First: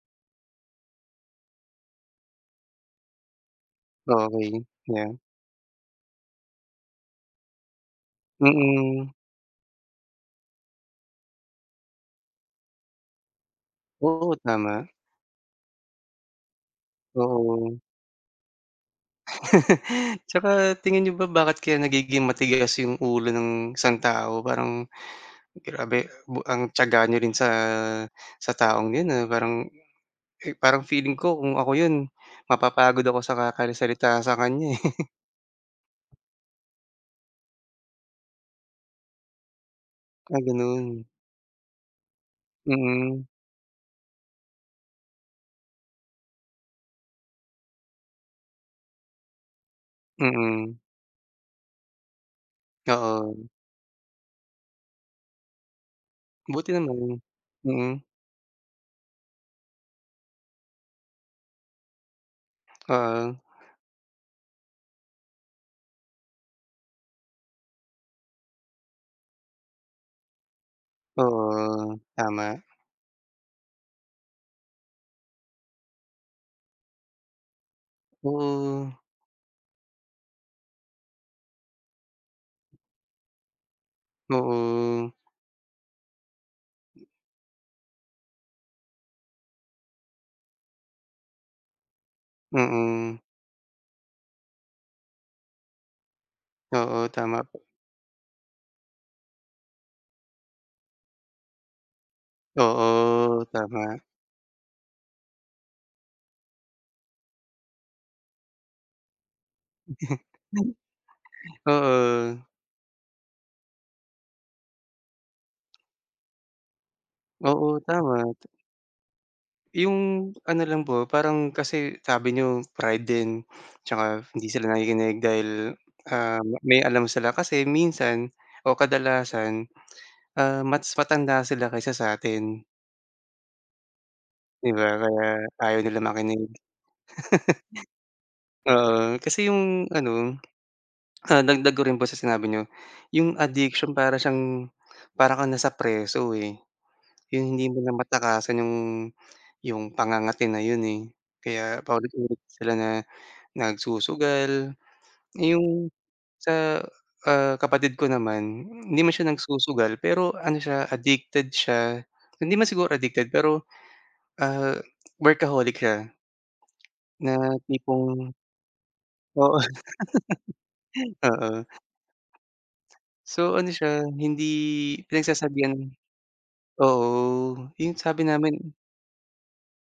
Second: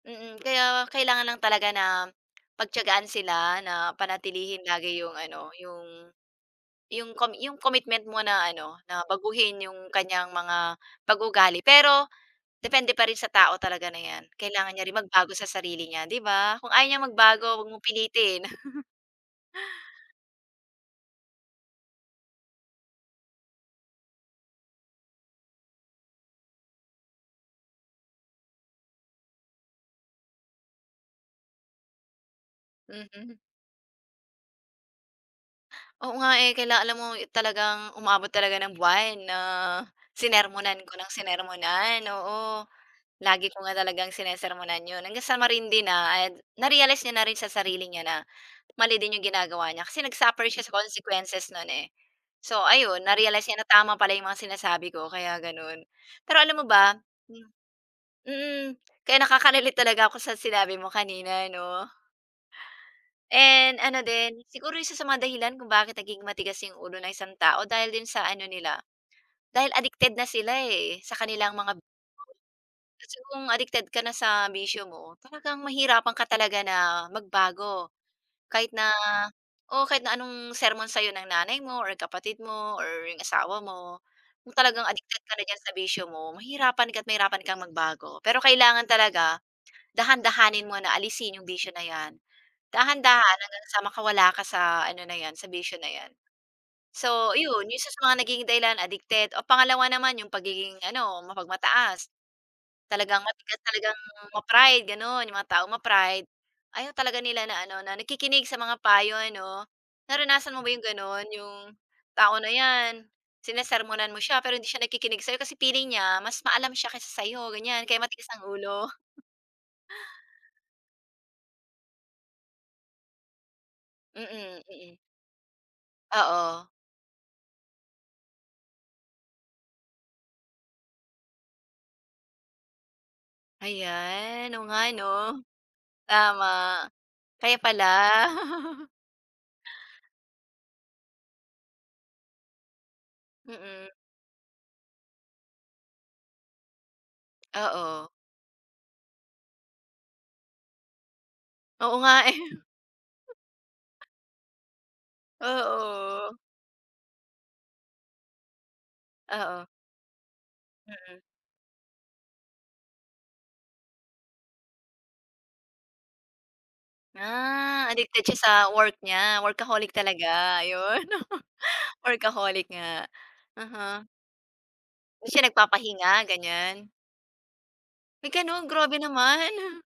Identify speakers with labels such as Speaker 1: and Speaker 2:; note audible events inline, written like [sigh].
Speaker 1: Mm, kaya kailangan lang talaga na pagtiyagaan sila, na
Speaker 2: Okey,
Speaker 1: panatilihin lagi
Speaker 2: yeah.
Speaker 1: yung ano yung, yung com commitment mo na ano na
Speaker 2: Mm.
Speaker 1: baguhin yung kanyang mga pag-uugali. Pero, depende pa rin sa tao talaga na 'yan,
Speaker 2: Oo,
Speaker 1: kailangan niya
Speaker 2: tama.
Speaker 1: rin magbago sa sarili niya 'di ba? Kung ayaw niyang magbago huwag
Speaker 2: Oo.
Speaker 1: mong pilitin. [chuckles]
Speaker 2: [laughs] 'Tsaka tingin n'yo ba bakit kaya nagiging matigas 'yong ulo ng isang tao? Parang grabe, ba ang tiyaga n'yo rin sa, sa taong 'yon, ah, parang, parang feeling ko kung ako yun mapapagod ako sa
Speaker 1: Mm.
Speaker 2: kakari salita sa kanya, eh.
Speaker 1: Oo nga, eh, kaila alam mo talagang umabot talaga ng buwan na
Speaker 2: Ah,
Speaker 1: sinermonan ko
Speaker 2: gano'n?
Speaker 1: nang sinermonan. Oo,
Speaker 2: Mm.
Speaker 1: lagi ko nga talagang sinesermonan 'yon hanggang sa marindi na, and na-realize niya na rin sa sarili niya na mali din yung ginagawa niya kasi nag-suffer siya sa
Speaker 2: Mm.
Speaker 1: consequences 'non, eh. So, ayun na-realize
Speaker 2: Oo.
Speaker 1: niya na tama pala yung mga sinasabi ko, kaya gano'n. Pero alam mo
Speaker 2: Buti
Speaker 1: ba?
Speaker 2: naman,
Speaker 1: Hmm,
Speaker 2: mm.
Speaker 1: mm, kaya nakaka-relate talaga ako sa sinabi mo kanina 'no.
Speaker 2: Ah.
Speaker 1: And ano din, siguro isa sa mga dahilan kung bakit nagiging matigas yung ulo ng isang tao dahil din sa ano nila, dahil addicted na sila, eh, sa kanilang mga
Speaker 2: Oo, tama.
Speaker 1: kasi kung addicted ka na sa bisyo mo, talagang mahihirapan ka talaga na magbago. Kahit na
Speaker 2: Oo.
Speaker 1: oo, kahit na anong sermon sa'yo ng nanay mo or kapatid mo or yung asawa mo, kung talagang
Speaker 2: Oo.
Speaker 1: addicted ka na diyan sa bisyo mo mahihirapan ka at mahirapan kang magbago. Pero kailangan talaga dahan-dahanin mo na alisin yung bisyo na yan,
Speaker 2: Mm.
Speaker 1: dahan-dahan hanggang sa makawala ka sa ano na yan sa bisyo na yan.
Speaker 2: Oo,
Speaker 1: So,
Speaker 2: tama.
Speaker 1: iyon yung isa sa mga nagiging dahilan addicted o pangalawa naman yung pagiging ano mapagmataas. Talagang
Speaker 2: Oo,
Speaker 1: matigas talagang
Speaker 2: tama.
Speaker 1: ma-pride gano'n yung mga taong ma-pride ayaw talaga nila na ano na nakikinig sa mga payo 'no.
Speaker 2: [chuckles]
Speaker 1: Naranasan mo ba 'yong gano'n? 'Yong tao
Speaker 2: Oo.
Speaker 1: na 'yan sinesermonan mo siya pero hindi siya nagkikinig sa'yo, kasi feeling niya mas maalam siya kaysa sa 'yo
Speaker 2: Oo,
Speaker 1: ganyan kaya matigas
Speaker 2: tama.
Speaker 1: ang ulo.
Speaker 2: Yung ano lang po, parang kasi sabi n'yo pride din at tsaka hindi
Speaker 1: Mm,
Speaker 2: sila
Speaker 1: mm.
Speaker 2: nakikinig dahil, ah,
Speaker 1: Oo.
Speaker 2: may alam sila kasi minsan o kadalasan, ah, mas matanda sila kaysa sa atin.
Speaker 1: Ayan, oo
Speaker 2: 'Di
Speaker 1: nga
Speaker 2: ba,
Speaker 1: 'no,
Speaker 2: kaya ayaw nila makinig.
Speaker 1: tama
Speaker 2: [laughs]
Speaker 1: kaya pala. [chuckles]
Speaker 2: Oo, kasi yung ano, ah, dagdag ko rin po sa sinabi n'yo. Yung addiction,
Speaker 1: Mm.
Speaker 2: para siyang para kang nasa preso, eh, yung hindi mo na
Speaker 1: Oo.
Speaker 2: matakasan yung, yung pangangati na yun, eh, kaya
Speaker 1: Oo nga, eh.
Speaker 2: paulit-ulit sila na nagsusugal. Yung
Speaker 1: Oo.
Speaker 2: sa, ah, kapatid ko naman hindi man siya
Speaker 1: Oo.
Speaker 2: nagsusugal pero ano siya
Speaker 1: Mm.
Speaker 2: addicted siya, hindi man siguro addicted pero, ah, workaholic siya. Na
Speaker 1: Ah, addicted
Speaker 2: tipong
Speaker 1: siya sa work niya,
Speaker 2: Oo,
Speaker 1: workaholic talaga, yun [laughs]
Speaker 2: oo.
Speaker 1: workaholic nga,
Speaker 2: So, ano siya
Speaker 1: aha.
Speaker 2: hindi
Speaker 1: Hindi siya
Speaker 2: pinagsasabihan.
Speaker 1: nagpapahinga ganyan.
Speaker 2: Oo yung sabi
Speaker 1: May gano'n?
Speaker 2: namin
Speaker 1: Grabe naman. [chuckles]